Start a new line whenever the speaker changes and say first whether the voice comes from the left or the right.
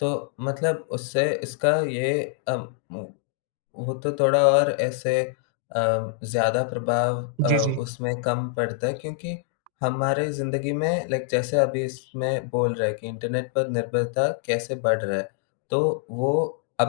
left: तो मतलब उससे इसका ये अब मु वो तो थोड़ा और ऐसे अ, ज़्यादा प्रभाव अ,
right: जी, जी।
left: उसमें कम पड़ता है, क्योंकि हमारे ज़िंदगी में लाइक जैसे अभी इसमें बोल रहा है कि इंटरनेट पर निर्भरता कैसे बढ़ रहा है? तो वो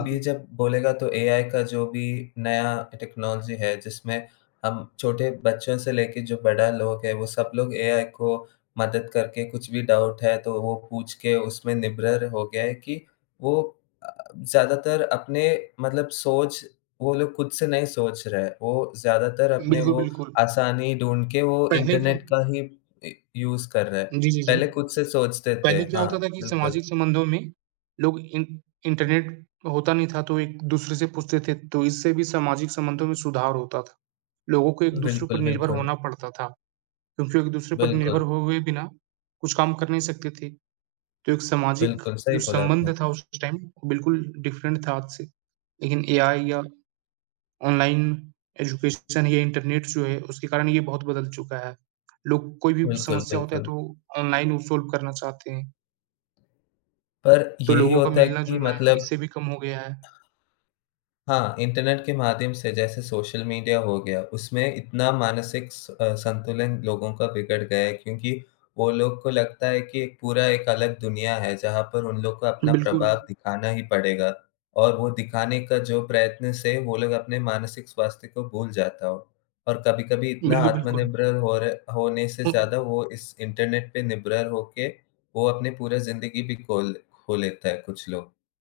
right: हुँ, हुँ।
left: जब बोलेगा, तो एआई का जो भी नया टेक्नोलॉजी है, जिसमें हम छोटे बच्चों से लेके जो बड़ा लोग है, वो सब लोग एआई को मदद करके कुछ भी डाउट है तो वो पूछ के उसमें निर्भर हो गए हैं कि वो अ, ज़्यादातर अपने मतलब सोच वो लोग खुद से नहीं सोच रहे हैं, वो ज़्यादातर अपने
right: बिल्कुल,
left: वो
right: बिल्कुल।
left: आसानी ढूँढ़ के वो
right: पहले क्या?
left: इंटरनेट का ही इ यूज़ कर रहे हैं।
right: जी, जी, जी।
left: पहले खुद से सोचते थे।
right: पहले क्या होता
left: हाँ,
right: था कि
left: बिल्कुल।
right: सामाजिक संबंधों में लोग इं इंटरनेट होता नहीं था, तो एक-दूसरे से पूछते थे, तो इससे भी सामाजिक संबंधों में सुधार होता था। लोगों को एक-दूसरे पर
left: बिल्कुल,
right: निर्भर
left: बिल्कुल।
right: होना पड़ता था, क्योंकि एक-दूसरे पर निर्भर
left: बिल्कुल।
right: होए बिना, कुछ काम कर नहीं सकते थे। तो एक सामाजिक
left: बिल्कुल, सही
right: जो
left: बोला आपने।
right: संबंध था उस टाइम बिल्कुल डिफरेंट था आज से। लेकिन एआई या ऑनलाइन एजुकेशन या इंटरनेट जो है उसके कारण ये बहुत बदल चुका है। लोग कोई भी
left: बिल्कुल,
right: समस्या होता है,
left: बिल्कुल।
right: तो ऑनलाइन वो सॉल्व करना चाहते हैं।
left: पर
right: तो
left: यही
right: लोगों का
left: होता है कि
right: मिलना-जुलना
left: मतलब
right: इससे भी कम हो गया है।
left: हाँ, इंटरनेट के माध्यम से, जैसे सोशल मिडिया हो गया उसमें इतना मानसिक स अ, संतुलन लोगों का बिगड़ गया क्योंकि वो लोग को लगता है कि पूरा एक अलग दुनिया है, जहाँ पर उन लोग को अपना प्रभाव
right: बिल्कुल।
left: दिखाना ही पड़ेगा और वो दिखाने का जो प्रयत्न से, वो लोग अपने मानसिक स्वास्थ्य को भूल जाता हो और कभी-कभी इतना
right: बिल्कुल, बिल्कुल।
left: आत्मनिर्भर होरे होने से
right: हुँ।
left: ज़्यादा वो इस इंटरनेट पे निर्भर होके वो अपने पूरा ज़िंदगी भी खोल खो लेता है कुछ लोग।